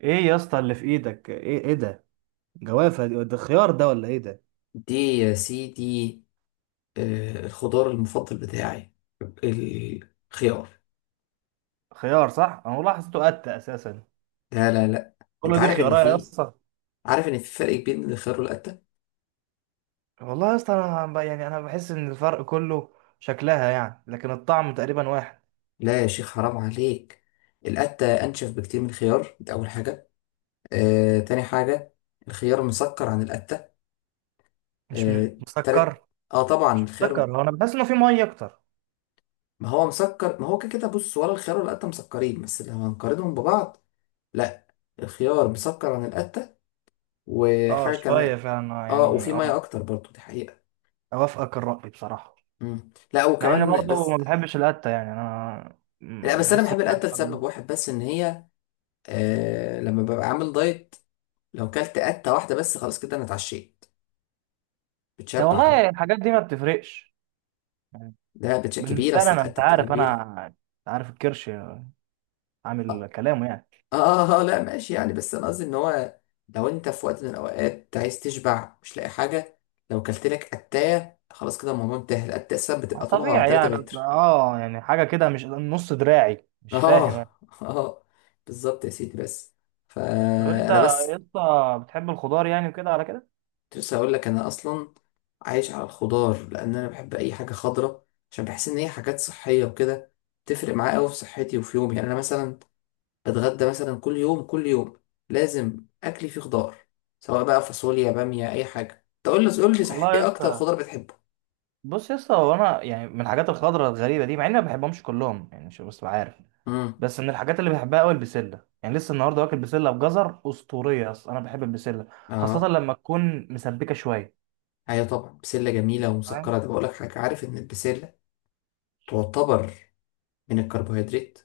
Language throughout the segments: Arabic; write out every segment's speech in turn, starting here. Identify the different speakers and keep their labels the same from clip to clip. Speaker 1: ايه يا اسطى اللي في ايدك؟ ايه ايه ده؟ جوافه دي، ده خيار ده ولا ايه ده؟
Speaker 2: دي يا سيدي. الخضار المفضل بتاعي الخيار.
Speaker 1: خيار صح، انا والله حسيته قتة اساسا.
Speaker 2: لا. انت
Speaker 1: كله دي
Speaker 2: عارف ان
Speaker 1: خيارات يا
Speaker 2: في،
Speaker 1: اسطى.
Speaker 2: عارف ان في فرق كبير بين الخيار والقتة.
Speaker 1: والله يا اسطى انا يعني انا بحس ان الفرق كله شكلها يعني، لكن الطعم تقريبا واحد.
Speaker 2: لا يا شيخ حرام عليك. القتة انشف بكتير من الخيار، ده اول حاجة. تاني حاجة، الخيار مسكر عن القتة.
Speaker 1: مش م-
Speaker 2: آه، تالت،
Speaker 1: مسكر
Speaker 2: اه طبعا
Speaker 1: مش
Speaker 2: الخيار.
Speaker 1: مسكر، هو انا بحس انه في ميه اكتر.
Speaker 2: ما هو مسكر، ما هو كده كده، بص ولا الخيار ولا القتة مسكرين، بس لو هنقارنهم ببعض، لا، الخيار مسكر عن القتة.
Speaker 1: اه
Speaker 2: وحاجة
Speaker 1: شويه
Speaker 2: كمان،
Speaker 1: فعلا،
Speaker 2: اه
Speaker 1: يعني
Speaker 2: وفي مية
Speaker 1: اه.
Speaker 2: اكتر برضو، دي حقيقة.
Speaker 1: اوافقك الرأي بصراحه،
Speaker 2: لا
Speaker 1: مع اني
Speaker 2: وكمان
Speaker 1: برضه ما
Speaker 2: بس.
Speaker 1: بحبش القتة يعني، انا
Speaker 2: لا بس انا
Speaker 1: بحس ان
Speaker 2: بحب
Speaker 1: انا.
Speaker 2: القته لسبب واحد بس، ان هي آه لما ببقى عامل دايت، لو كلت قته واحده بس خلاص كده انا اتعشيت،
Speaker 1: إيه
Speaker 2: بتشبع قوي.
Speaker 1: والله الحاجات دي ما بتفرقش يعني.
Speaker 2: ده بتش كبيره،
Speaker 1: بالنسبه لي
Speaker 2: اصل
Speaker 1: انا، انت
Speaker 2: القته بتبقى
Speaker 1: عارف
Speaker 2: كبيره.
Speaker 1: انا، انت عارف الكرش عامل
Speaker 2: اه.
Speaker 1: كلامه يعني.
Speaker 2: لا ماشي يعني، بس انا قصدي ان هو لو انت في وقت من الاوقات عايز تشبع مش لاقي حاجه، لو كلت لك قتايه خلاص كده الموضوع انتهى. القتايه اصلا
Speaker 1: ما
Speaker 2: بتبقى طولها
Speaker 1: طبيعي
Speaker 2: 3
Speaker 1: يعني،
Speaker 2: متر.
Speaker 1: اه يعني حاجه كده مش نص دراعي، مش فاهم
Speaker 2: اه
Speaker 1: انا.
Speaker 2: اه بالظبط يا سيدي. بس
Speaker 1: طب انت
Speaker 2: فانا
Speaker 1: يا
Speaker 2: بس
Speaker 1: اسطى بتحب الخضار يعني وكده على كده؟
Speaker 2: كنت لسه هقول لك، انا اصلا عايش على الخضار، لان انا بحب اي حاجه خضراء، عشان بحس ان هي حاجات صحيه وكده. تفرق معايا قوي في صحتي وفي يومي. يعني انا مثلا بتغدى مثلا كل يوم، كل يوم لازم اكلي فيه خضار، سواء بقى فاصوليا، باميه، اي حاجه. تقول لي قول لي صحيح،
Speaker 1: والله يا
Speaker 2: ايه اكتر
Speaker 1: اسطى،
Speaker 2: خضار بتحبه؟
Speaker 1: بص يا اسطى هو انا يعني من الحاجات الخضراء الغريبه دي، مع اني ما بحبهمش كلهم يعني، مش بس عارف.
Speaker 2: امم
Speaker 1: بس من الحاجات اللي بحبها قوي البسله، يعني لسه النهارده واكل بسله بجزر اسطوريه. اصلا انا بحب البسله خاصه
Speaker 2: اه
Speaker 1: لما تكون مسبكه شويه،
Speaker 2: ايوه طبعا، بسله جميله
Speaker 1: فاهم.
Speaker 2: ومسكره. ده بقول لك حاجه، عارف ان البسله تعتبر من الكربوهيدرات؟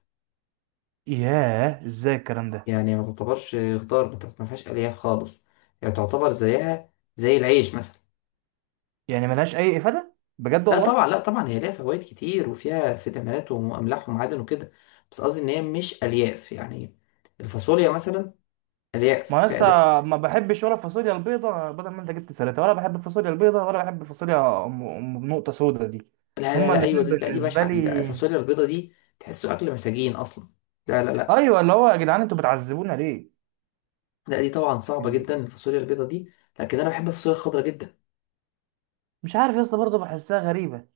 Speaker 1: ياه ازاي الكلام ده؟
Speaker 2: يعني ما تعتبرش خضار، ما فيهاش الياف خالص، يعني تعتبر زيها زي العيش مثلا.
Speaker 1: يعني ملهاش اي افاده بجد
Speaker 2: لا
Speaker 1: والله؟
Speaker 2: طبعا، لا طبعا هي ليها فوائد كتير، وفيها فيتامينات واملاح ومعادن وكده، بس قصدي ان هي مش الياف، يعني الفاصوليا مثلا الياف،
Speaker 1: ما أنا
Speaker 2: فيها
Speaker 1: لسه
Speaker 2: الياف كتير.
Speaker 1: ما بحبش ولا الفاصوليا البيضة، بدل ما انت جبت سلطة، ولا بحب الفاصوليا البيضة ولا بحب الفاصوليا أم أم بنقطة سودا دي.
Speaker 2: لا لا
Speaker 1: هما
Speaker 2: لا ايوه
Speaker 1: الاتنين
Speaker 2: دي، لا دي
Speaker 1: بالنسبة
Speaker 2: بشعه دي، ده
Speaker 1: لي.
Speaker 2: الفاصوليا البيضه دي تحسه اكل مساجين اصلا. لا.
Speaker 1: ايوه اللي هو يا جدعان انتوا بتعذبونا ليه؟
Speaker 2: لا دي طبعا صعبه
Speaker 1: يعني.
Speaker 2: جدا الفاصوليا البيضه دي، لكن انا بحب الفاصوليا الخضراء جدا.
Speaker 1: مش عارف يا اسطى، برضه بحسها غريبة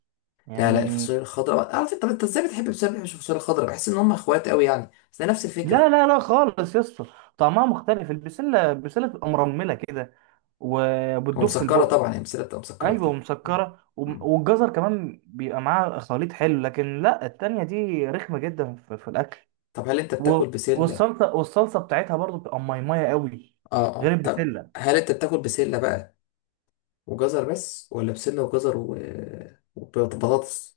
Speaker 2: لا
Speaker 1: يعني.
Speaker 2: الفاصوليا الخضراء، عارف انت طب انت ازاي بتحب، ازاي ما بتحبش الفاصوليا الخضراء؟ بحس ان هم اخوات قوي يعني، بس ده نفس
Speaker 1: لا
Speaker 2: الفكره.
Speaker 1: لا لا خالص يا اسطى، طعمها مختلف. البسلة بتبقى مرملة كده وبتدوب في
Speaker 2: ومسكره
Speaker 1: البق.
Speaker 2: طبعا، هي بسله بتبقى مسكره
Speaker 1: ايوه
Speaker 2: اكتر. م.
Speaker 1: ومسكرة
Speaker 2: م.
Speaker 1: والجزر كمان بيبقى معاها خليط حلو، لكن لا، التانية دي رخمة جدا في الأكل.
Speaker 2: طب هل انت
Speaker 1: و-
Speaker 2: بتاكل بسله؟
Speaker 1: والصلصه، والصلصه بتاعتها برضو بتبقى ميميه قوي
Speaker 2: اه
Speaker 1: غير
Speaker 2: اه طب
Speaker 1: البسله.
Speaker 2: هل انت بتاكل بسلة بقى وجزر بس ولا بسلة وجزر وبطاطس؟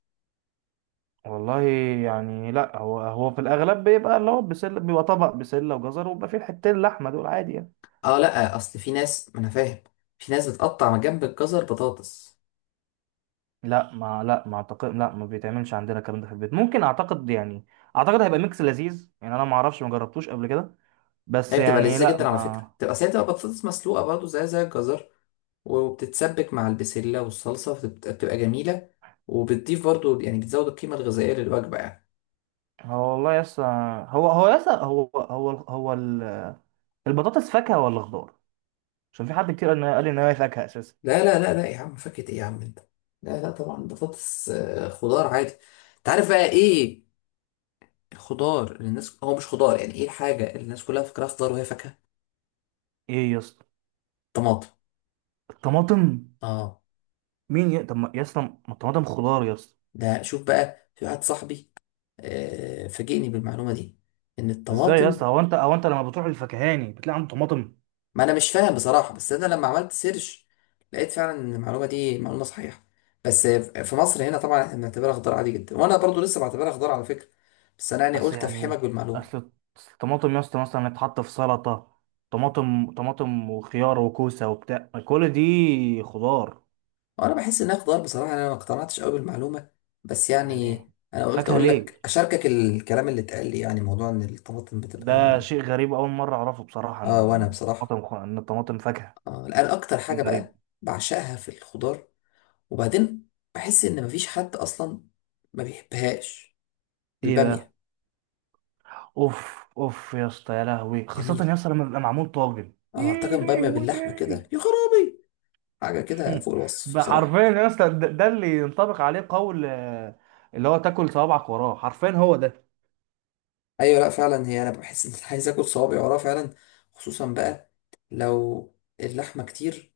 Speaker 1: والله يعني لا، هو هو في الاغلب بيبقى اللي هو بسله، بيبقى طبق بسله وجزر، وبيبقى فيه حتتين لحمه دول عادي يعني.
Speaker 2: اه لا اصل في ناس، ما انا فاهم، في ناس بتقطع من جنب الجزر بطاطس.
Speaker 1: لا ما اعتقد، لا ما بيتعملش عندنا الكلام ده في البيت، ممكن اعتقد يعني. اعتقد هيبقى ميكس لذيذ يعني، انا ما اعرفش، ما جربتوش قبل كده. بس
Speaker 2: هي بتبقى
Speaker 1: يعني
Speaker 2: لذيذة
Speaker 1: لا
Speaker 2: جدا على فكرة.
Speaker 1: ما.
Speaker 2: بتبقى، أصل هي بتبقى بطاطس مسلوقة برضه زي الجزر، وبتتسبك مع البسلة والصلصة، فبتبقى جميلة، وبتضيف برضه يعني بتزود القيمة الغذائية للوجبة يعني.
Speaker 1: هو والله يس، هو يس، هو البطاطس فاكهة ولا خضار؟ عشان في حد كتير قال ان هي فاكهة اساسا.
Speaker 2: لا، لا يا عم، فاكهة ايه يا عم انت؟ لا لا طبعا بطاطس خضار عادي. انت عارف بقى ايه الخضار اللي الناس، هو مش خضار يعني، ايه الحاجة اللي الناس كلها فاكراها خضار وهي فاكهة؟
Speaker 1: ايه يا اسطى؟
Speaker 2: طماطم.
Speaker 1: الطماطم؟
Speaker 2: اه.
Speaker 1: مين ي... طب يا اسطى ما الطماطم خضار يا اسطى.
Speaker 2: ده شوف بقى، في واحد صاحبي آه فاجئني بالمعلومة دي ان
Speaker 1: ازاي يا
Speaker 2: الطماطم،
Speaker 1: اسطى؟ هو انت لما بتروح للفكهاني بتلاقي عنده طماطم؟
Speaker 2: ما انا مش فاهم بصراحة، بس انا لما عملت سيرش لقيت فعلا ان المعلومة دي معلومة صحيحة. بس في مصر هنا طبعا احنا بنعتبرها خضار عادي جدا، وانا برضو لسه بعتبرها خضار على فكرة، بس انا يعني
Speaker 1: اصل
Speaker 2: قلت افحمك
Speaker 1: يعني،
Speaker 2: بالمعلومة.
Speaker 1: اصل، أصل الطماطم يا اسطى مثلا تتحط في سلطه، طماطم وخيار وكوسه وبتاع، كل دي خضار
Speaker 2: انا بحس انها خضار بصراحه، يعني انا ما اقتنعتش قوي بالمعلومه، بس
Speaker 1: يعني.
Speaker 2: يعني انا قلت
Speaker 1: فاكهه
Speaker 2: اقول لك
Speaker 1: ليه؟
Speaker 2: اشاركك الكلام اللي اتقال لي، يعني موضوع ان الطماطم بتبقى.
Speaker 1: ده شيء غريب، اول مره اعرفه بصراحه
Speaker 2: اه وانا
Speaker 1: ان
Speaker 2: بصراحه،
Speaker 1: الطماطم ان الطماطم فاكهه.
Speaker 2: الان اكتر حاجه
Speaker 1: شيء غريب.
Speaker 2: بقى بعشقها في الخضار وبعدين، بحس ان مفيش حد اصلا ما بيحبهاش،
Speaker 1: ايه بقى؟
Speaker 2: الباميه.
Speaker 1: اوف اوف يا اسطى يا لهوي، خاصه يا
Speaker 2: جميله.
Speaker 1: اسطى لما بيبقى معمول طاجن،
Speaker 2: اه
Speaker 1: ايه
Speaker 2: طاجن باميه باللحمه
Speaker 1: لهوتي.
Speaker 2: كده، يا خرابي، حاجه كده فوق الوصف
Speaker 1: ده حرفيا
Speaker 2: بصراحه.
Speaker 1: يا اسطى ده، ده اللي ينطبق عليه قول اللي هو تاكل صوابعك وراه، حرفيا هو ده.
Speaker 2: ايوه، لا فعلا، هي انا بحس ان أنا عايز اكل صوابعي وراه فعلا، خصوصا بقى لو اللحمه كتير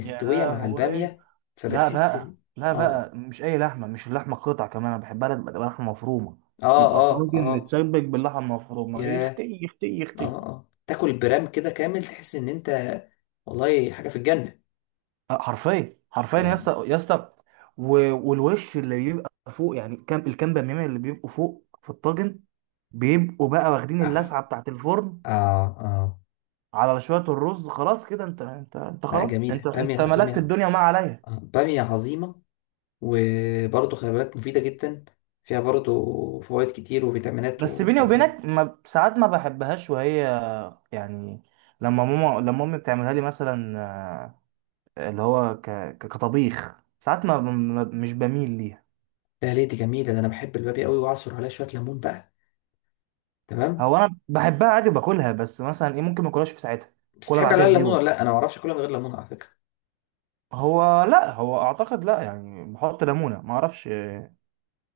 Speaker 1: يا
Speaker 2: مع
Speaker 1: لهوي.
Speaker 2: الباميه،
Speaker 1: لا
Speaker 2: فبتحس
Speaker 1: بقى،
Speaker 2: ان
Speaker 1: لا
Speaker 2: اه،
Speaker 1: بقى، مش اي لحمه، مش اللحمه قطع كمان، انا بحبها لما تبقى لحمه مفرومه.
Speaker 2: اه
Speaker 1: يبقى
Speaker 2: اه
Speaker 1: طاجن
Speaker 2: اه،
Speaker 1: متسبك باللحمه المفرومه،
Speaker 2: ياه،
Speaker 1: يختي يختي
Speaker 2: اه
Speaker 1: يختي.
Speaker 2: اه تاكل برام كده كامل، تحس ان انت والله حاجه في الجنه.
Speaker 1: حرفيا حرفيا يا
Speaker 2: اه.
Speaker 1: اسطى يا اسطى. والوش اللي بيبقى فوق يعني، كام الكام بميمه اللي بيبقوا فوق في الطاجن، بيبقوا بقى واخدين
Speaker 2: اه
Speaker 1: اللسعه بتاعت الفرن
Speaker 2: اه, آه.
Speaker 1: على شوية الرز، خلاص كده انت انت
Speaker 2: آه
Speaker 1: خلاص، انت
Speaker 2: جميله،
Speaker 1: انت
Speaker 2: باميه،
Speaker 1: ملكت
Speaker 2: باميه.
Speaker 1: الدنيا وما عليا.
Speaker 2: باميه عظيمه. وبرضه خلي بالك، مفيده جدا، فيها برضه فوائد كتير وفيتامينات
Speaker 1: بس بيني
Speaker 2: وحاجات.
Speaker 1: وبينك ما ساعات ما بحبهاش، وهي يعني لما ماما لما امي بتعملها لي مثلا، اللي هو ك... كطبيخ ساعات ما... ما مش بميل ليها.
Speaker 2: لا ليه؟ دي جميله، ده انا بحب البابي قوي واعصر عليها شويه ليمون بقى. تمام.
Speaker 1: هو انا بحبها عادي وباكلها، بس مثلا ايه ممكن ما اكلهاش في ساعتها،
Speaker 2: بس
Speaker 1: كلها
Speaker 2: تحب عليها
Speaker 1: بعدها
Speaker 2: الليمون
Speaker 1: بيوم.
Speaker 2: ولا لا؟ انا ما اعرفش اكلها من غير ليمون على فكره.
Speaker 1: هو لا، هو اعتقد لا، يعني بحط ليمونه، ما اعرفش.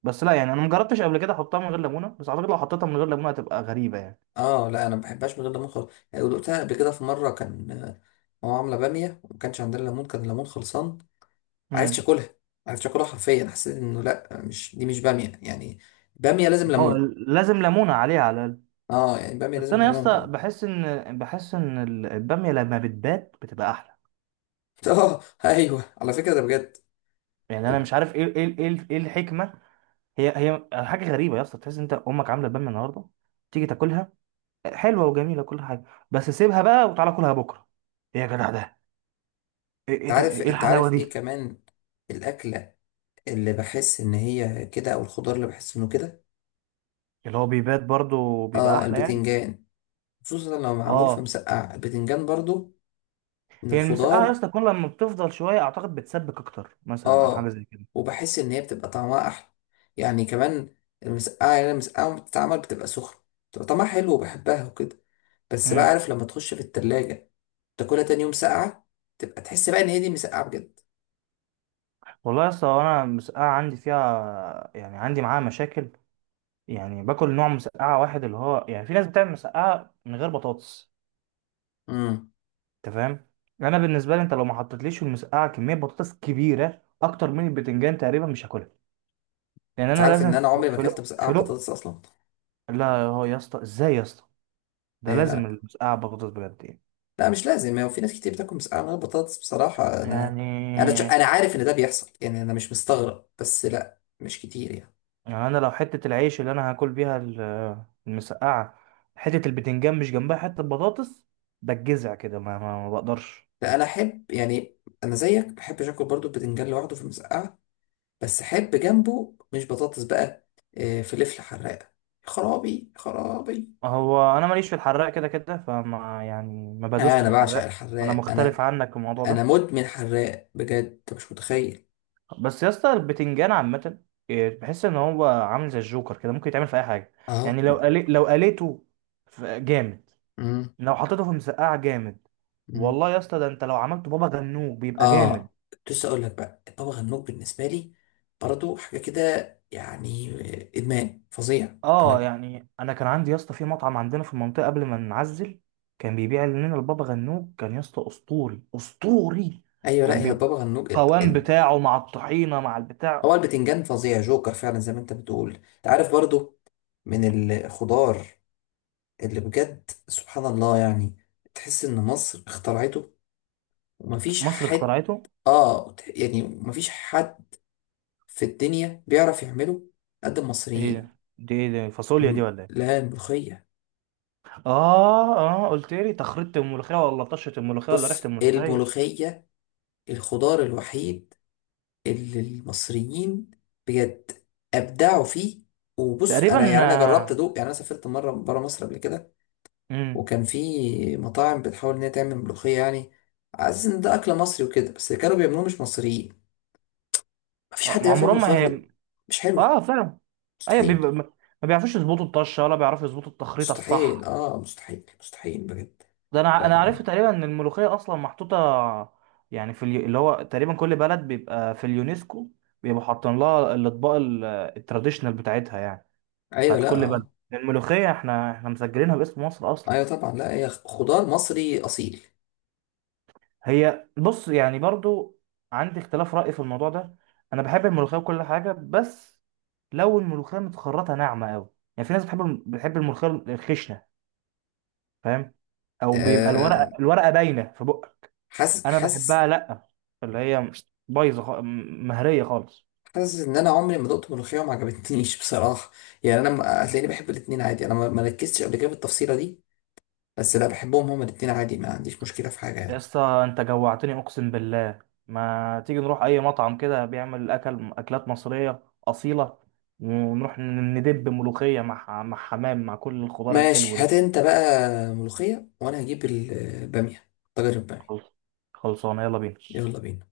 Speaker 1: بس لا يعني، انا مجربتش قبل كده احطها من غير ليمونه، بس اعتقد لو حطيتها من غير ليمونه هتبقى غريبه يعني.
Speaker 2: اه لا انا ما بحبهاش من غير ليمون خالص، يعني دقتها قبل كده في مره، كان ماما عامله باميه وما كانش عندنا ليمون، كان الليمون خلصان، عرفتش
Speaker 1: مم.
Speaker 2: اكلها عرفتش اكلها حرفيا. حسيت انه لا مش دي، مش باميه يعني. باميه لازم
Speaker 1: هو
Speaker 2: ليمون.
Speaker 1: لازم ليمونة عليها على الأقل.
Speaker 2: اه يعني باميه
Speaker 1: بس
Speaker 2: لازم
Speaker 1: أنا يا
Speaker 2: ليمون
Speaker 1: اسطى
Speaker 2: بجد.
Speaker 1: بحس إن، بحس إن البامية لما بتبات بتبقى أحلى
Speaker 2: اه ايوه على فكره ده بجد.
Speaker 1: يعني. أنا
Speaker 2: انت
Speaker 1: مش عارف إيه الحكمة. هي حاجة غريبة يا اسطى، تحس إن أنت أمك عاملة بامية النهاردة، تيجي تاكلها حلوة وجميلة كل حاجة، بس سيبها بقى وتعالى كلها بكرة، إيه يا جدع ده؟ إيه إيه ده
Speaker 2: عارف،
Speaker 1: إيه
Speaker 2: انت
Speaker 1: الحلاوة
Speaker 2: عارف ايه
Speaker 1: دي؟
Speaker 2: كمان الاكله اللي بحس ان هي كده، او الخضار اللي بحس انه كده؟
Speaker 1: اللي هو بيبات برضه بيبقى
Speaker 2: اه،
Speaker 1: أحلى يعني.
Speaker 2: البتنجان، خصوصا لو معمول في
Speaker 1: آه.
Speaker 2: مسقعة، البتنجان برضو من
Speaker 1: هي المسقعة يا
Speaker 2: الخضار.
Speaker 1: اسطى كل لما بتفضل شوية أعتقد بتسبك أكتر مثلا، أو حاجة
Speaker 2: اه
Speaker 1: زي كده.
Speaker 2: وبحس ان هي بتبقى طعمها احلى يعني كمان، المسقعة يعني، المسقعة لما بتتعمل بتبقى سخنة بتبقى طعمها حلو وبحبها وكده، بس بقى
Speaker 1: امم.
Speaker 2: عارف لما تخش في التلاجة تاكلها تاني يوم ساقعة، تبقى تحس بقى ان هي دي مسقعة بجد.
Speaker 1: والله يا اسطى، هو انا المسقعه عندي فيها يعني، عندي معاها مشاكل يعني. باكل نوع مسقعه واحد، اللي هو يعني في ناس بتعمل مسقعه من غير بطاطس.
Speaker 2: امم
Speaker 1: انت فاهم؟ انا بالنسبه لي، انت لو ما حطيتليش في المسقعه كميه بطاطس كبيره اكتر من البتنجان تقريبا مش هاكلها. لان
Speaker 2: انت
Speaker 1: انا
Speaker 2: عارف
Speaker 1: لازم
Speaker 2: ان انا
Speaker 1: في
Speaker 2: عمري ما
Speaker 1: في
Speaker 2: اكلت
Speaker 1: لق
Speaker 2: مسقعة
Speaker 1: في لق.
Speaker 2: بطاطس اصلا؟
Speaker 1: لا هو يا اسطى، ازاي يا اسطى؟ ده
Speaker 2: اي
Speaker 1: لازم
Speaker 2: لا.
Speaker 1: المسقعه بطاطس بجد يعني.
Speaker 2: لا مش لازم، هو في ناس كتير بتاكل مسقعه من غير بطاطس بصراحه. انا
Speaker 1: يعني،
Speaker 2: انا عارف ان ده بيحصل، يعني انا مش مستغرب، بس لا مش كتير يعني.
Speaker 1: يعني انا لو حته العيش اللي انا هاكل بيها المسقعه، حته البتنجان مش جنبها حته بطاطس، بتجزع كده، ما بقدرش.
Speaker 2: لا انا احب يعني، انا زيك ما بحبش اكل برضو البتنجان لوحده في المسقعه، بس احب جنبه، مش بطاطس بقى، فلفل حراق. خرابي خرابي.
Speaker 1: هو انا ماليش في الحراق كده كده، فما يعني ما بدوست
Speaker 2: انا
Speaker 1: في
Speaker 2: بعشق
Speaker 1: الحراق. انا
Speaker 2: الحراق انا،
Speaker 1: مختلف عنك في الموضوع
Speaker 2: انا
Speaker 1: ده.
Speaker 2: مدمن حراق بجد، أنت مش متخيل.
Speaker 1: بس يا اسطى البتنجان عامه، بحس ان هو عامل زي الجوكر كده، ممكن يتعمل في اي حاجه
Speaker 2: اه.
Speaker 1: يعني. لو قلي... لو قليته جامد، لو حطيته في مسقعه جامد.
Speaker 2: امم
Speaker 1: والله يا اسطى ده انت لو عملته بابا غنوج بيبقى جامد.
Speaker 2: اه كنت لسه اقول لك بقى، الطبخ الموج بالنسبه لي برضه حاجه كده يعني، ادمان فظيع.
Speaker 1: اه
Speaker 2: انا
Speaker 1: يعني انا كان عندي يا اسطى في مطعم عندنا في المنطقه قبل ما نعزل، كان بيبيع لنا البابا غنوج، كان يا اسطى اسطوري اسطوري.
Speaker 2: ايوه، لا
Speaker 1: كان
Speaker 2: هي
Speaker 1: بيبقى
Speaker 2: البابا غنوج،
Speaker 1: القوام
Speaker 2: ال-
Speaker 1: بتاعه مع الطحينه مع البتاع.
Speaker 2: هو البتنجان فظيع، جوكر فعلا زي ما انت بتقول. انت عارف برضه من الخضار اللي بجد سبحان الله يعني، تحس ان مصر اخترعته، ومفيش
Speaker 1: مصر
Speaker 2: حد،
Speaker 1: اخترعته.
Speaker 2: يعني مفيش حد في الدنيا بيعرف يعمله قد
Speaker 1: ايه
Speaker 2: المصريين.
Speaker 1: ده؟ دي ايه ده، فاصوليا دي ولا ايه؟
Speaker 2: لا الملوخيه.
Speaker 1: اه اه، قلت لي تخريطه الملوخيه ولا طشه الملوخيه ولا ريحه
Speaker 2: بص،
Speaker 1: الملوخيه؟
Speaker 2: الملوخيه الخضار الوحيد اللي المصريين بجد ابدعوا فيه. وبص انا
Speaker 1: تقريبا.
Speaker 2: يعني، انا جربت ادوق، يعني انا سافرت مره بره مصر قبل كده،
Speaker 1: امم.
Speaker 2: وكان في مطاعم بتحاول ان هي تعمل ملوخيه يعني، عايز ان ده اكل مصري وكده، بس اللي كانوا بيعملوه مش مصريين. مفيش حد بيعرف يعمل
Speaker 1: عمرهم
Speaker 2: ملوخيه
Speaker 1: ما
Speaker 2: غير-
Speaker 1: هي.
Speaker 2: مش حلوه،
Speaker 1: اه فعلا. ايوه
Speaker 2: مستحيل.
Speaker 1: بيبقى ما، ما بيعرفوش يظبطوا الطشه، ولا بيعرفوا يظبطوا التخريطه
Speaker 2: مستحيل
Speaker 1: الصح.
Speaker 2: اه مستحيل مستحيل بجد.
Speaker 1: ده
Speaker 2: ف...
Speaker 1: انا عرفت تقريبا ان الملوخيه اصلا محطوطه يعني في اليو... اللي هو تقريبا كل بلد بيبقى في اليونسكو بيبقوا حاطين لها الاطباق التراديشنال بتاعتها يعني،
Speaker 2: ايوه
Speaker 1: بتاعت
Speaker 2: لا
Speaker 1: كل بلد.
Speaker 2: اه.
Speaker 1: الملوخيه احنا مسجلينها باسم مصر اصلا.
Speaker 2: ايوه طبعا، لا هي خضار مصري اصيل.
Speaker 1: هي بص يعني برضو عندي اختلاف راي في الموضوع ده. انا بحب الملوخيه وكل حاجه، بس لو الملوخيه متخرطه ناعمه قوي. يعني في ناس بتحب بتحب الملوخيه الخشنه، فاهم؟ او بيبقى
Speaker 2: آه
Speaker 1: الورقه باينه في بقك.
Speaker 2: حاسس،
Speaker 1: انا
Speaker 2: حاسس.
Speaker 1: بحبها لا، اللي هي بايظه مهريه خالص.
Speaker 2: حاسس ان انا عمري ما دقت ملوخيه وما عجبتنيش بصراحه، يعني انا هتلاقيني بحب الاتنين عادي، انا ما ركزتش قبل كده في التفصيله دي، بس لا بحبهم هما الاتنين عادي، ما عنديش مشكله في حاجه
Speaker 1: يا
Speaker 2: يعني.
Speaker 1: اسطى انت جوعتني اقسم بالله. ما تيجي نروح اي مطعم كده بيعمل اكل، اكلات مصريه اصيله، ونروح ندب ملوخيه مع مع حمام مع كل الخضار
Speaker 2: ماشي،
Speaker 1: الحلو
Speaker 2: هات
Speaker 1: ده.
Speaker 2: انت بقى ملوخيه، وانا هجيب الباميه، طاجن الباميه.
Speaker 1: خلص، خلصانه، يلا بينا.
Speaker 2: يلا بينا.